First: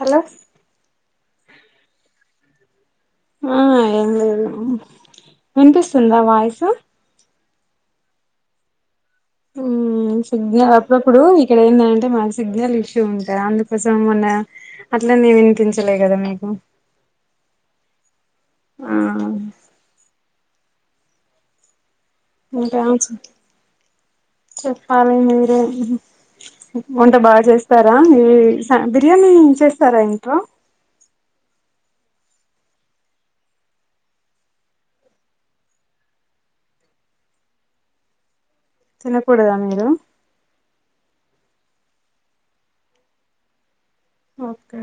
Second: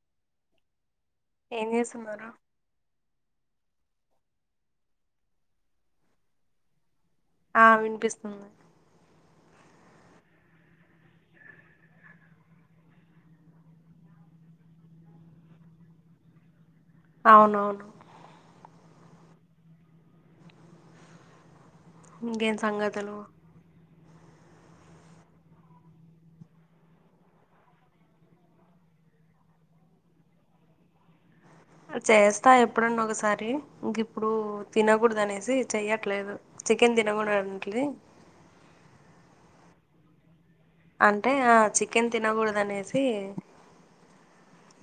Hello ఏం చేస్తున్నారు ఆ ఏం లేదు వినిపిస్తుందా వాయిస్ ఆ వినిపిస్తుంది ఉమ్ సిగ్నల్ అప్పుడప్పుడు ఇక్కడ ఏందంటే మా సిగ్నల్ ఇష్యూ ఉంటది అందుకోసం మొన్న అట్లనీ వినిపించలే కదా మీకు అవునవును ఆ ఇంకేం సంగతులు [unintelligible] చెప్పాల మీరే వంట బాగా చేస్తారా ఈ స బిర్యానీ చేస్తారా ఇంట్లో చేస్తా ఎప్పుడన్నా ఒకసారి ఇంకిప్పుడు తినకూడదు అనేసి చెయ్యట్లేదు చికెన్ తినకూడదు అంట్లి తినకూడదా మీరు అంటే ఆ చికెన్ తినకూడదు అనేసి ఓకే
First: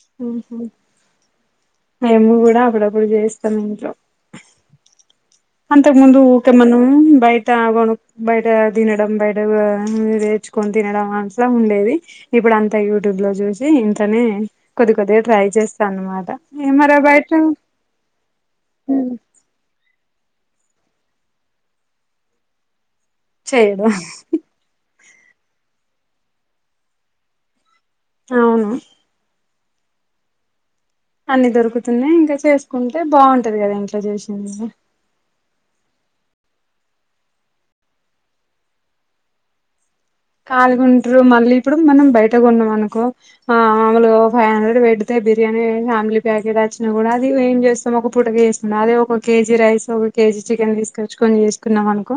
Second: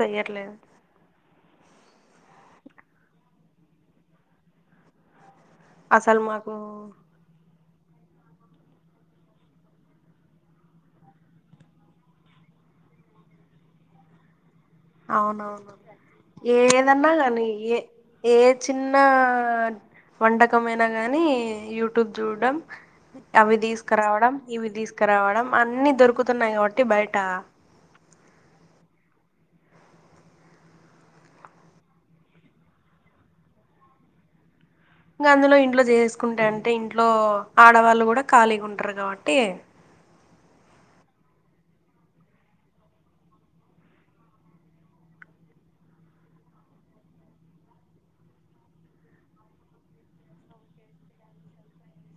చెయ్యట్లేదు మ్మ్ఉమ్మ్ మేము కూడా అప్పుడప్పుడు చేస్తాం ఇంట్లో అసలు అంతకుముందు మాకు తెమ్మన్నా బ త కొను బయట తినడం బయట కూడా రేచుకొని తినడం అట్లా ఉండేది ఇప్పుడు అంతా యూట్యూబ్లో చూసి ఇంట్లోనే కొద్ది కొద్దిగా ట్రై అవునవును చేస్తా అన్నమాట ఏ మరి ఏదన్నా బయట కానీ ఏ ఏ చిన్న వంటకమైన గాని యూట్యూబ్ చూడడం అవి చేయడం తీసుకరావడం ఇవి తీసుకరావడం అన్ని దొరుకుతున్నాయి కాబట్టి బయట అవును అన్ని దొరుకుతున్నాయి ఇంకా చేసుకుంటే బాగుంటది కదా ఇంట్లో చేసింది ఇంగా అందులో ఇంట్లో చేసుకుంటే అంటే ఇంట్లో ఆడవాళ్ళు కూడా ఖాళీగా ఉంటారు కాబట్టి ఖాళీగుంటారు మళ్ళీ ఇప్పుడు మనం బయట కొన్నాం అనుకో ఆ మామూలుగా ఓ ఫైవ్ హండ్రెడ్ పెడితే బిర్యానీ ఫ్యామిలీ ప్యాకెట్ వచ్చినా కూడా అది ఏం చేస్తాం ఒక పూటకి చే అదే ఒక కేజీ రైస్ ఒక కేజీ చికెన్ తీసుకొచ్చుకొని చేసుకున్నాం అనుకో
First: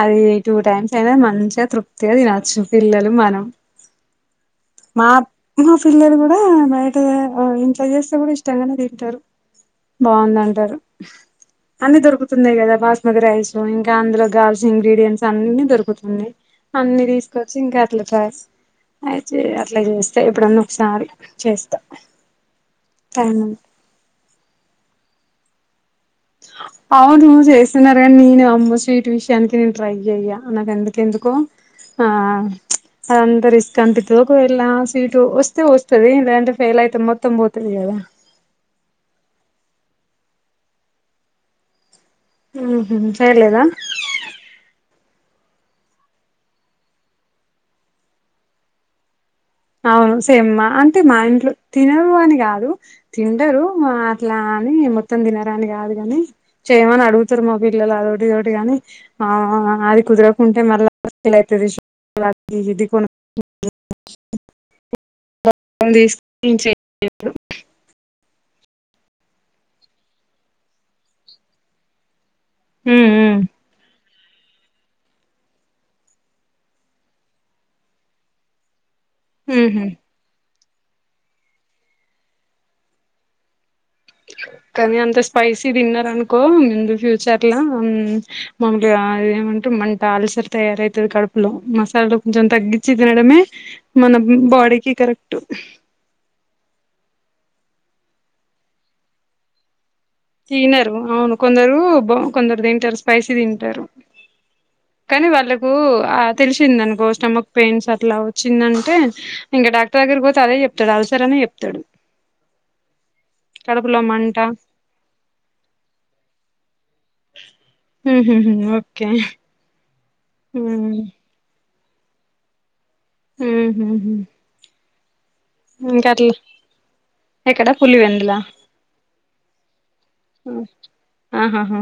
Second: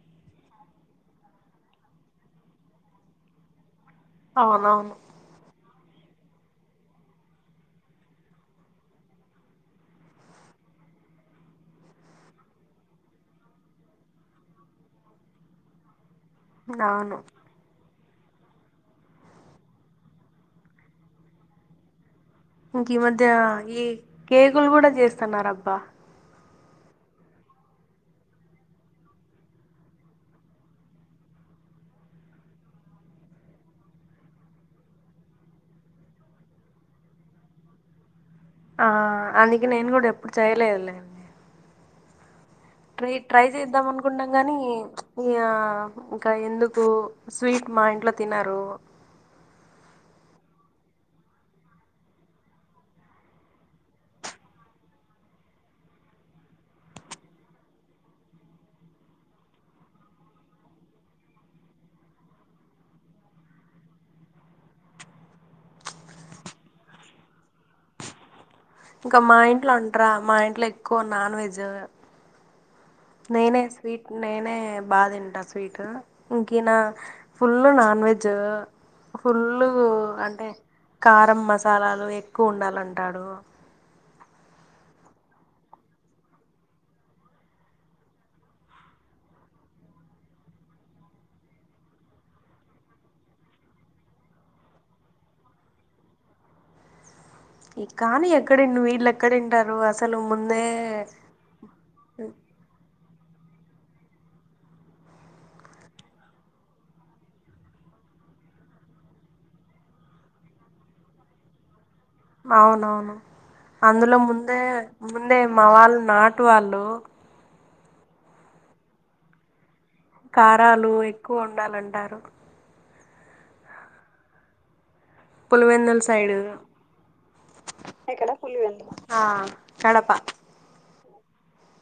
అది టూ టైమ్స్ అయినా మంచిగా తృప్తిగా తినచ్చు పిల్లలు మనం అవునవును మా మా పిల్లలు కూడా బయట ఆ ఇంట్లో చేస్తే కూడా ఇష్టంగానే తింటారు బాగుందంటారు అన్ని దొరుకుతున్నాయి కదా బాస్మతి రైస్ ఇంకా అందులో గావల్సిన ఇంగ్రీడియంట్స్ అన్ని దొరుకుతున్నాయ్ అన్ని అవును తీసుకొచ్చి ఇంకా అట్లాట అయి చే అట్లా చేస్తే ఎప్పుడన్న ఒకసారి చేస్తా ఇంకి మధ్య టైం ఉం ఈ కేకులు కూడా చేస్తున్నారు అబ్బా [inaudible] అవును చేస్తున్నారు కానీ నేను అమ్మో స్వీట్ విషయానికి నేను ట్రై చెయ్యా నాకు ఎందుకు ఎందుకో ఆ అదంతా రిస్క్ అనిపిత్తది ఒకవేళ్ళ స్వీట్ వస్తే వస్తది లేదంటే ఫెయిల్ అయితే మొత్తం పోతది కదా ఆ అందుకే నేను కూడా ఎప్పుడు చేయలేదులే ఉహు ట్రై ట్రై చేయలేదా చేద్దామను అనుకుంటం కాని ఇగ ఇంకా ఎందుకు స్వీట్ మా ఇంట్లో తినరు అవును సేమ్ మా అంటే మా ఇంట్లో తినరు అని కాదు తింటరు మ అట్లా అని మొత్తం తినరని కాదు కాని చేయమని అడుగుతూర్రు మా పిల్లలు అదొటిదోటి గాని ఆ అది కుదరకుంటే మళ్ళ ల అవుతది ఇది కున [unintelligible] ఇంకా మా ఇంట్లో ఉంటరా మా ఇంట్లో ఎక్కువ నాన్ వెజ్ మ్ మ్ నేనే స్వీట్ నేనే బాతింటా స్వీట్ ఇంకా యియన ఫుల్ నాన్ వెెజ్ ఫుల్లు ఉహు అంటే కారం మసాలాలు ఎక్కువ ఉండాలంటాడు కానీ అంత స్పైసి తిన్నారనుకో ముందు ఫ్యూచర్లా ముందుగా ఏమంటే మంట అల్సర్ తయారవుతది కడుపులో మసాలా కొంచెం తగ్గించి తినడమే మన బాడీకి కరెక్ట్ కానీ ఎక్కడిండు వీళ్ళు ఎక్కడింటారు అసలు ముందే తినరు అవును కొందరు బా కొందరు తింటారు స్పైసీ తింటారు కానీ వాళ్ళకు ఆ తెలిసిందనుకో స్టమక్ పెయిన్స్ అట్లా వచ్చిందంటే ఇంగ డాక్టర్ దగ్గరికి పోతే అదే చెప్తాడు అల్సర్ అనే చెప్తాడు అవునవును కడుపులో అందులో మంట ముందే ముందే మా వాళ్ళ నాటు వాళ్ళు మ్ హు హు ఓకే కారాలు ఉమ్ ఎక్కువ ఉండాలంటారు హ్మ్ హూ పులివెందుల్ సైడ్ ఎక్కడ ఎక్కడ పులివెందులా పులివెందు ఆ కడప ఆహాహా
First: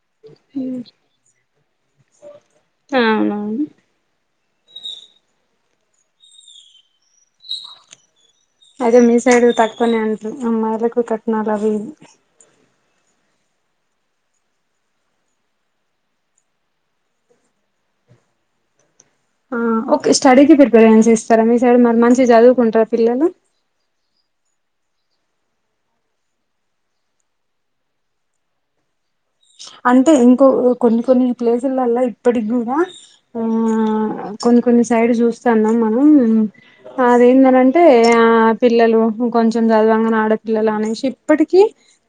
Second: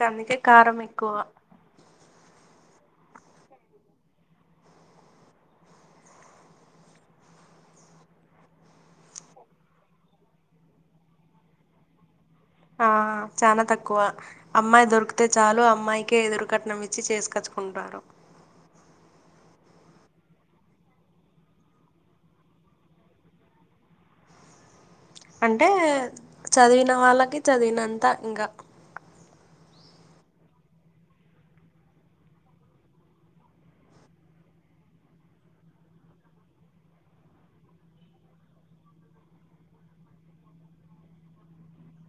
గందుకే కారం ఎక్కువ అవునవును అయితె మీ సైడ్ తక్కువనే అంట అమ్మయిలకు కట్నాలవి ఇవి ఆ చాన తక్కువ అమ్మాయి దొరికితే చాలు అమ్మాయికే ఎదురు కట్నం ఇచ్చి చేసుకోచ్చుకుంటారు ఆ ఓకే స్టడీకి ప్రిపరేషన్స్ ఇస్తారా మీ సైడ్ మరి మంచిగా చదువుకుంటారా పిల్లలు అంటే చదివిన వాళ్ళకి చదివినంత ఇంకా అంటే ఇంకో కొన్ని కొన్ని ప్లేసులల్లా ఇప్పటికి కూడా ఆ కొన్ని కొన్ని సైడ్ చూస్తాన్నాం మనం అదేంటంటే ఆ పిల్లలు కొంచెం చదవాంగానే ఆడపిిల్లలు అనేసి ఇప్పటికీ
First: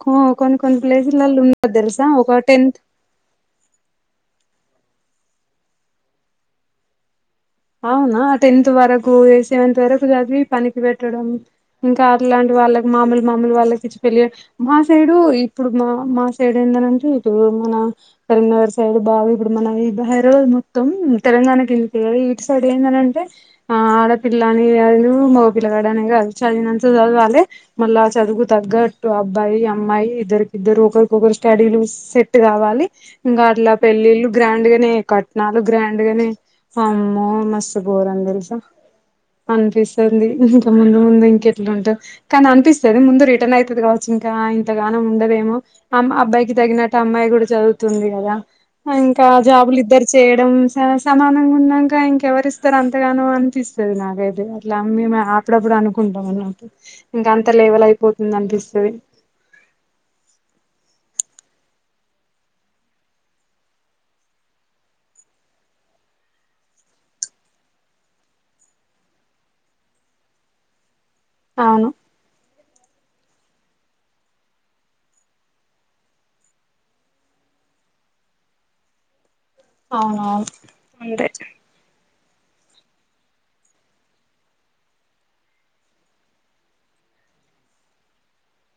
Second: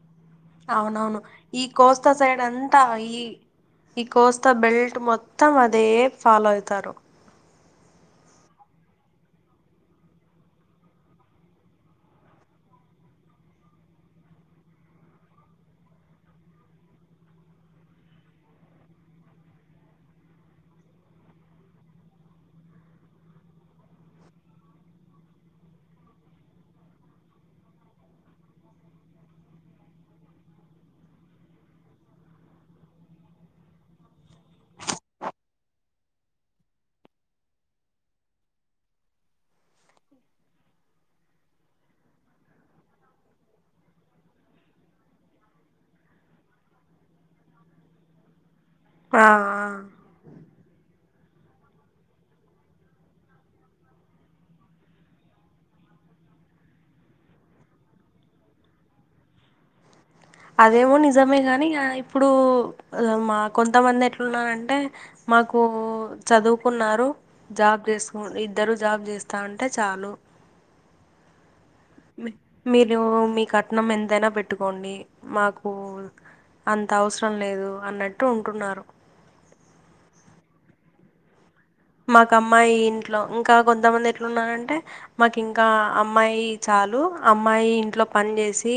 కో కొన్ని కొన్ని అవునవును ప్లేసులలో ఈ ఉన్నారు తెలుసా కోస్తా ఒక సైడ్ టెన్త్ అంతా ఈ ఈ కోస్తా బెల్ట్ మొత్తం అదే ఫాలో అవుతారు అవునా టెన్త్ వరకు సెవెంత్ వరకు చదివి పనికి పెట్టడం ఇంకా అట్లాంటి వాళ్ళకి మాముూలు మాములు వాళ్ళకి ఇచ్చి పెళ్లి మా సైడు ఇప్పుడు మా మా సైడు ఏందంటే ఇప్పుడు మన కరీంనగర్ సైడ్ బాగా ఇప్పుడు మన హైదరాబాద్ మొత్తం తెలంగాణకేళ్ళి పోయారు సైడ్ ఎందనంటే ఆ ఆడపిల్ల అని కాదు మొగపిల్లగాడు అనే కాదు చదివినంత చదవాలే మళ్ళా చదువుకుతగ్గట్టు అబ్బాయి అమ్మాయి ఇద్దరికిద్దరు ఒకరికొకరు స్టడీలు సెట్ కావాలి ఇంకా అట్లా పెళ్ళిళ్ళు గ్రాండ్గనే కట్నాలు గ్రాండ్గనే అమ్ మో మస్సు బోర్ అన్ తెలుస అనిపిస్తుంది ఇంక ముందు ముందు ఇంక ఎట్లా ఉంటావ్ కానీ అనిపిస్తది ముందు రిటర్న్ అయితది కావచ్చు ఇంకా ఇంతగానం ఉండదేమో అమ్ అబ్బాయికి తగినట్టు అమ్మాయి కూడా చదువుతుంది కదా ఆ ఇంకా ఆ జాబులు ఇద్దరు చేయడం స సమానంగా ఉన్నా ఇంకెవరిస్తారు అంతగానం అనిపిస్తది నాకైతే అట్లా మేము అప్పుడప్పుడు అనుకుంటాం అనట్టు ఇంకా అంత లేవల్ అయిపోతుంది అనిపిస్తది అదేమో నిజమే కాని ఇగ ఇప్పుడు మా కొంతమంది ఎట్లున్నారంటే మాకు చదువుకున్నారు జాబ్ చేసుకు ఇద్దరు జాబ్ చేస్తా ఉంటే చాలు అవును మీరు మీ కట్నం ఎంతైనా పెట్టుకోండి మాకు అంత అవసరం లేదు అన్నట్టు ఉంటున్నారు అవునవును అంతే మాకు అమ్మాయి ఇంట్లో ఇంకా కొంతమంది ఎట్లున్నారంటే మాకు ఇంకా అమ్మాయి చాలు అమ్మాయి ఇంట్లో పని చేసి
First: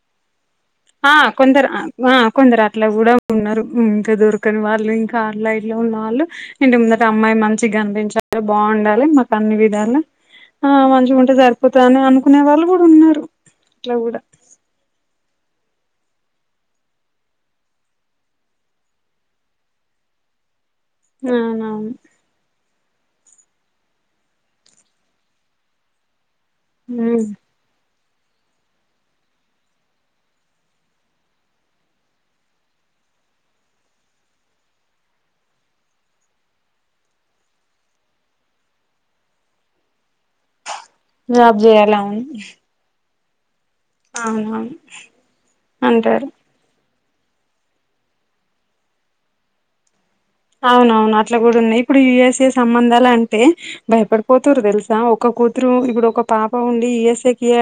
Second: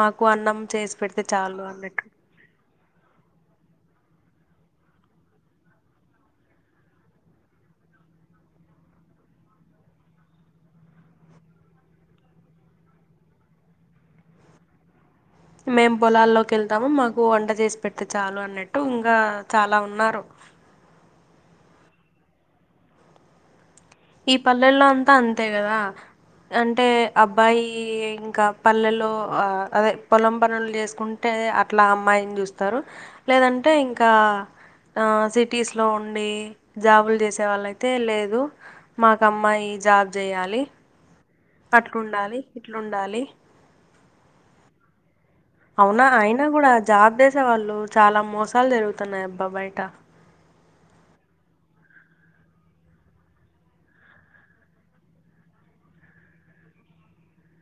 మాకు అన్నం చేసి ఆ పెడితే చాలు కొందరు అన్నట్టు ఆ కొందరు అట్లా కూడా ఉన్నారు ఇంకా దొరకని వాళ్ళు ఇంకా ఆన్లైన్లో ఉన్న వాళ్ళు ఇంటి ముందట అమ్మాయి మంచి గనిపించాలి బాండాలి మాకు అన్ని విధాల ఆ మంచిగా ఉంటే సరిపోతది అని అనుకునే వాళ్ళు కూడా ఉన్నారు అట్లా కూడా మేమ్ పొలాల్లోకి వెళ్తాము మాకు వంట చేసి పెట్తే చాలు అన్నట్టు ఇంకా చాలా ఉన్నారు అవునవును ఈ పల్లెల్లో అంతా అంతే కదా అంటే అబ్బాయి ఇంకా పల్లెలో అదే పొలం పన్లు చేసుకుంటే అట్లా అమ్మాయిని చూస్తారు లేదంటే ఇంకా ఆ సిటీస్లో ఉండి జాబులు చేసే వాళ్ళ అయితే లేదు మాకు అమ్మాయి జాబ్ చేయాలి జాబ్ చేయాలి అవును అట్లుండాలి ఇట్లుండాలి అవునవును అవునా అంటారు అయినా కూడా జాబ్ చేసేవాళ్ళు చాలా మోసాలు జరుగుతున్నాయి అబ్బా బయట అవునవును అట్లా కూడా ఉన్నాయి ఇప్పుడు యుఎస్ఏ సంబంధాలు అంటే భయపడిపోతురు తెలుసా ఒక కూతురు ఇప్పుడు ఒక పాప ఉండి యుఎస్ఎకే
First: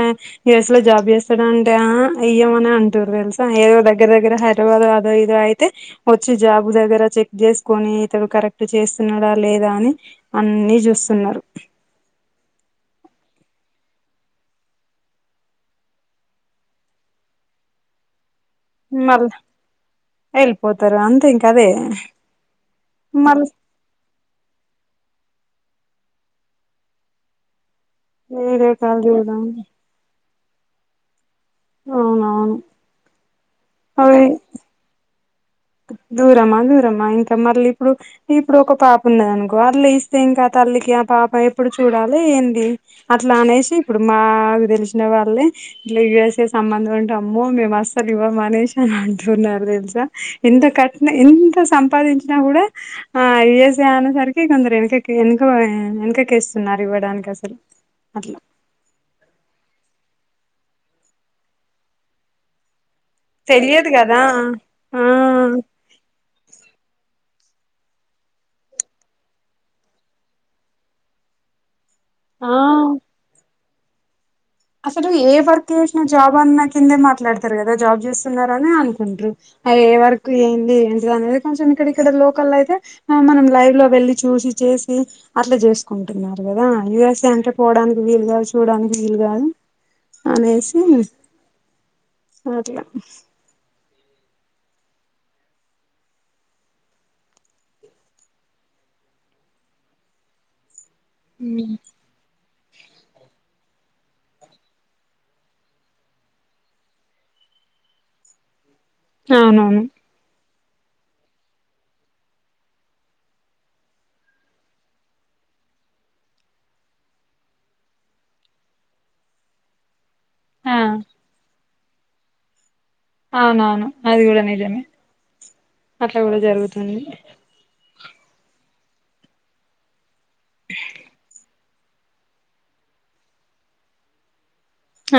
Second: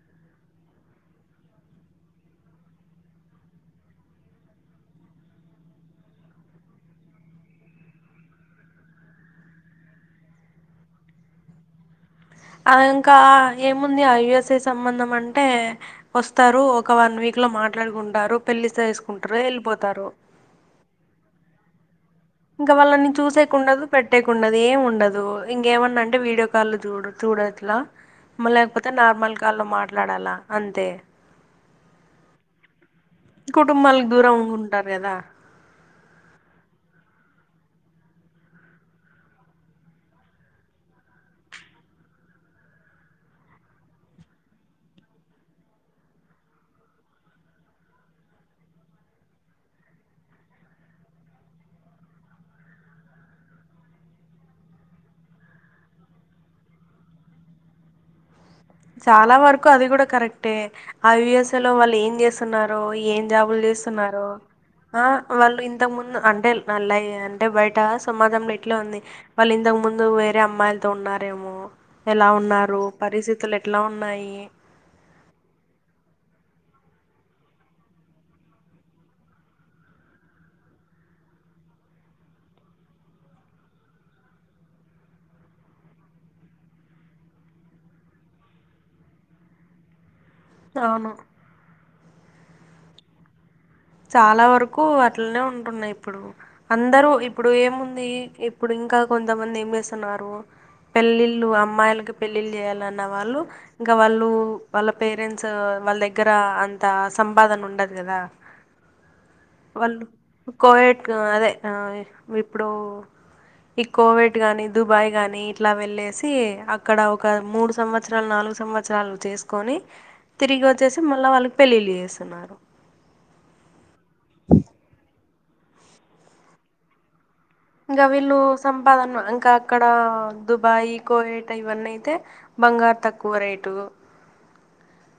యుఎస్లో జాబ్ చేస్తాడంటే అ ఇయ్యమని అంటుర్రు తెలుసా ఏదో దగ్గర దగ్గర హ దారాబాదో అదో ఇదో అయితే వచ్చి జాబు దగ్గరచ్చే జేసుకొని ఇతడు కరెక్ట్ చేస్తున్నాడా లేదా అని అన్ని చూస్తున్నారు ఆ ఇంకా ఏముంది ఆ యుఎస్ఎ సంబంధం అంటే వస్తారు ఒక వన్ వీక్లో మాట్లాడుకుంటారు పెళ్లిసేస్కుంటారు వెళ్ళిపోతారు ఎళ్ళిపోతరు అంతే ఇంక అదే ఇంక వాళ్ళని మళ్ళీ చూసేకుండదు. పెట్టేకుండదు ఏమి ఉండదు ఇంకేమన్నా అంటే వీడియో కాల్లో చూడు చూడట్లా వీడియో మాలేపోతే కాల్ నార్మల్ చూడడం కాల్లో మాట్లాడాలా అంతే అవునవును కుటుంబాలకు అవి దూరం ఉంటారు కదా దూరమా దూరమా ఇంక మళ్ళీ ఇప్పుడు ఇప్పుడు ఒక పాప ఉన్నద నుకో అట్లా ఇస్తే ఇంక తల్లికి ఆ పాప ఎప్పుడు చూడాలి ఏంది? అట్లా అనేసి ఇప్పుడు మా కు తెలిసిన వాళ్ళే ఇట్లా యూ ఎస్ ఏ సంబంధం అంటే అమ్మో! మేము అస్సలు ఇవ్వమనేసి అని అంటున్నారు తెలుసా ఇంత కట్న ఎంత సంపాదించినా కూడా ఆ యూ ఎస్ ఏ అనేసరికి కొందరు వెనుక వెనకకి ఇస్తున్నారు. ఇవ్వడానికి అసలు అట్లా చాలా వరకు అది కూడా కరెక్టే ఆ యూ ఎస్ ఏ లో వాళ్ళు ఏం చేస్తున్నారో ఏం జాబులు తెలియదు కదా చేస్తున్నారు ఆ వాళ్ళు ఇంతకుముందు అంటే నల్లయ అంటే బయట సమాజంలా ఇట్లా ఉంది. వాళ్ళు ఇంతకు ముందు వేరే అమ్మాయిలతో ఉన్నారేమో ఎలా ఉన్నారు ఆ పరిస్థితులు ఎట్లా ఉన్నాయి. అసలు ఏ వర్క్ చేసినా జాబ్ అన్న కిందే మాట్లాడతారు కదా జాబ్ చేస్తున్నార అని అనుకుంటారు ఏ వర్క్ ఏంది ఏంటిది అనేది కొంచెం ఇక్కడ, ఇక్కడ లోకల్ అయితే ఆ మనం లైవ్ లో వెళ్లి చూసి చేసి అట్లా చేసుకుంటున్నారు కదా యయుఎస్ఏ అంటే పోవడానికి వీలు కాదు చూడానికి వీలు కాదు అనేసి అవును అట్ల చాలా వరకు అట్లనే ఉంటున్నాయి ఇప్పుడు. అందరూ ఇప్పుడు ఏముంది ఇప్పుడు ఇంకా కొంతమంది ఏం చేస్తున్నారు? పెళ్ళిళ్ళు అమ్మాయిలకి పెళ్ళిళ్ళు చేయాలన్న వాళ్ళు, ఇంక వాళ్ళు, వాళ్ళ పేరెంట్స్ వాళ్ళ దగ్గర అంత సంపాదన ఉండదు కదా! అవునవును కోయట్ ఆ అదే అ ఇప్పుడు ఈ కోవెట్ గాని దుబాయ్ గాని ఇట్లా వెల్లెసి అక్కడ ఒక మూడు సంవ త్సరం నాలుగు సంవత్సరాలు చేసుకొని తిరిగి ఆ వచ్చేసి మళ్ల వాళ్ళకి పెళ్ళిళ్ళ చేస్తున్నారు అవునవును అది కూడా నిజమే అట్లా కూడా జరుగుతుంది ఇంకా వీళ్ళు సంపాదన ఇంకా అక్కడ దుబాయ్ కోవేట్ ఇవన్నీ అయితే బంగారు తక్కువ రేటు ఆ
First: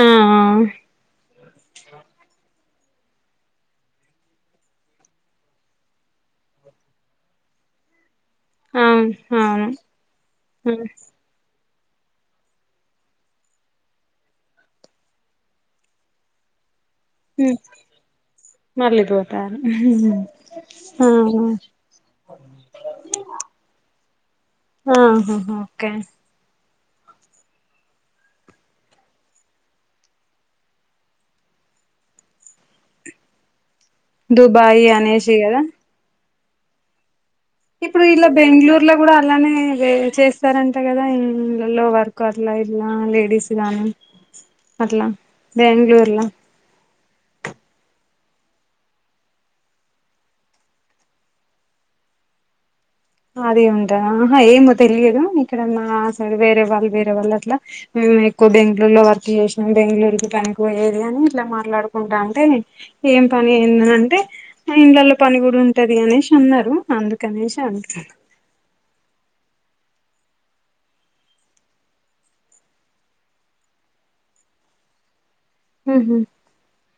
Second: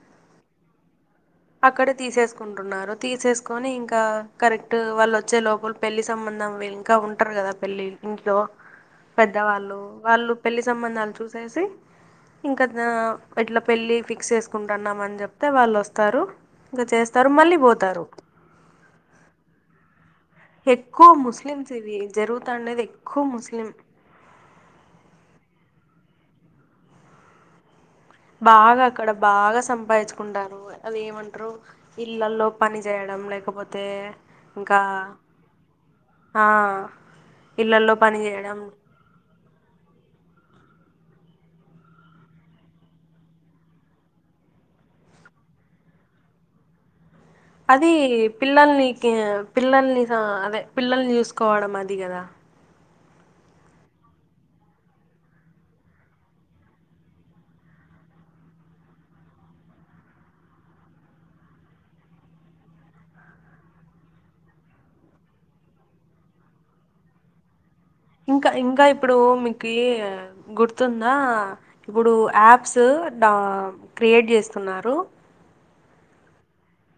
అ అక్కడే తీసేసుకుంటున్నారు తీసేసుకొని ఇంకా కరెక్ట్ వాళ్ళు వచ్చే లోపల పెళ్లి సంబంధం ఇంకా ఉంటారు కదా పెళ్లి ఇంట్లో ఆ అవును అవును పెద్దవాళ్ళు వాళ్ళు పెళ్లి సంబంధాలు చూస్త చెప్పేసి ఇంకా హ ఇట్లా పెళ్ళి ఫిక్స్ చేసుకుంటున్నామని చెప్తే వాళ్ళు వస్త తరు ఇల చేస్తారు మళ్ళీ పోతారు. మళ్ళిపోతారు ఎక్కువ ముస్లిమ్స్ ఇవి జరుగుతాండేది ఎక్కువ ముస్లిం. ఆ హా హా ఓకే బాగా అక్కడ బాగా సంపాదించుకుంటారు అది ఏమంటారు ఇళ్లల్లో పని చేయడం, లేకపోతే ఇంకా దుబాయి అనేసి కదా. ఆ ఇళ్ళల్లో ఇప్పుడు పని ఇలా చేయడం బెంగుళూరు లో ఇప్పుడు అలానే చేస్తారంట కదా ఇండ్లలో వర్క్ అట్ల ఇలా లేడీస్ కానీ అట్లా బెంగళూర్లా అది పిల్లల్ని పిల్లల్ని అదే పిల్లల్ని చూసుకోవడం అది కదా. అదే ఉంటంది ఆహా ఏమో తెలియదు, ఇక్కడ మా సైడ్ వేరే వాళ్ళు వేరే వాళ్ళు అట్లా మేము ఎక్కువ బెంగ్ళూర్ లో వర్క్ చేసినాం. బెంగ్ళూర్ కి పనికి పోయేది అని ఇట్లా మాట్లాడుకుంటా అంటే ఏం పని ఎందన అంటే ఇండ్లలో పని కూడా ఉంటది అనేసి అన్నరు అందుకనేసి అన్న ఇంకా ఇంకా ఇప్పుడు మీకీ గుర్తుందా ఇప్పుడూ యాప్స్ డ క్రియేట్ చేస్తున్నారు. హ్ హ్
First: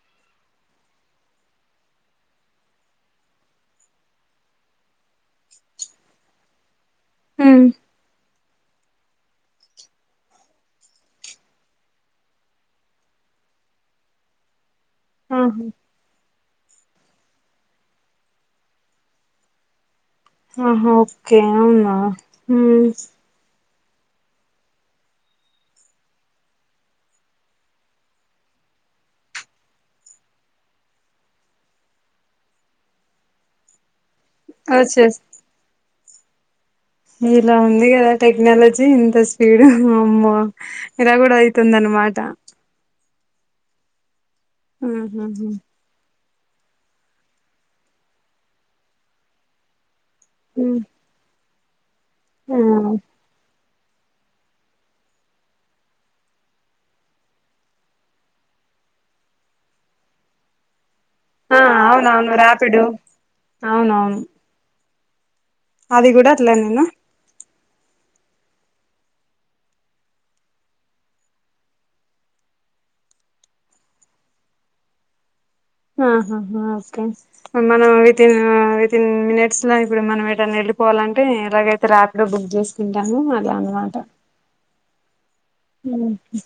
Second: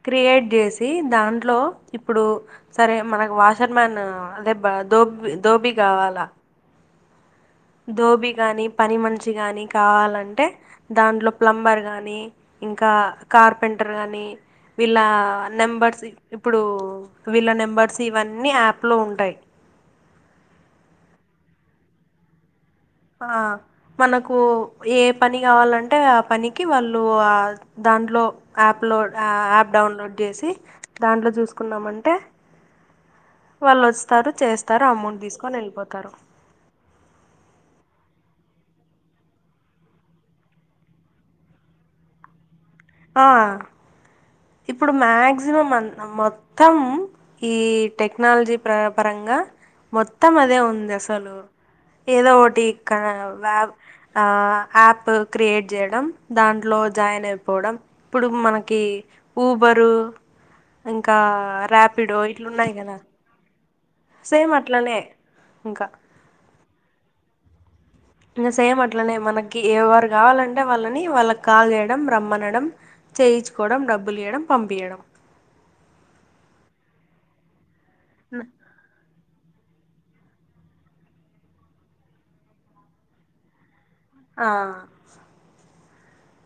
క్రియేట్ జేసి దాంట్లో ఇప్పుడు సరే మనకు వాషర్ మ్యాన్ లేబ దోబ్ దోబి కావాలా హ్మ్ దోబి గాని పని మనిచి గాని కావాలంటే దాంట్లో ప్లంబర్ గాని ఇంకా కార్పెంటర్ గానీ వీళ్ళా ఆహా నెంబర్స్ ఇప్పుడు వీళ్ళ నెంబర్స్ ఇవన్నీ యాప్ లో ఉంటాయి ఆహా ఒక్కె అవునా ఉమ్ ఆ మనకు ఏ పని కావాలంటే ఆ పనికి వాళ్ళు అ దాంట్లో యాప్లోడ్ ఆ యాప్ డౌన్లోడ్ చేసి దాంట్లో చూసుకున్నామంటే వాల్ ఒస్తారు చేస్తారు వచ్చేస్ అమౌంట్ తీసుకొని ఎళ్ళిపోతారు ఇలా ఉంది కదా టెక్నాలజీ ఇంత స్పీడ్ అమ్మ! ఇలా కూడా అయితుందన్ మాట ఆ ఇప్పుడు ఆహాహా మాక్సిమం అన్ మోత్ త్తం ఈ టెక్నాలజీ ప్ర పరంగా మొత్తం అదే హ్మ్ ఉంది అస్ సలు ఏదో ఒకటి కా హ్మ్ వ్యాబ్ ఆ యాప్ క్రియేట్ చేయడం, దాంట్లో జాయిన్ అయిపోవడం ఇప్పుడు మనకి ఊబరు ఇంకా ఆ ర్యాపిడో అవునవును ఇట్లున్నయి రాపిడో కదా అవునవును సేమ్ అట్లనే ఇంక ఇది కూడా అట్లనేనా ఇంగా సేమ్ అట్లనే మనకి ఏవరు కావాలంటే వాళ్ళని వాళ్ళకి కాల్ చేయడం రమ్మనడం చేయిచుకోవడం డబ్బులియ్యడం పంపియ్యడం ఆహా హా హా ఓకే మనం వితిన్ ఆ విత్ టెన్ మినిట్స్ లో ఇప్పుడు మనం ఏటైనా ఎళ్ళిపోవాలంటే ఎలాగైతే రాపిడో బుక్ చేసుకుంటాము. అలా అన్నమాట ఆ ఉ హు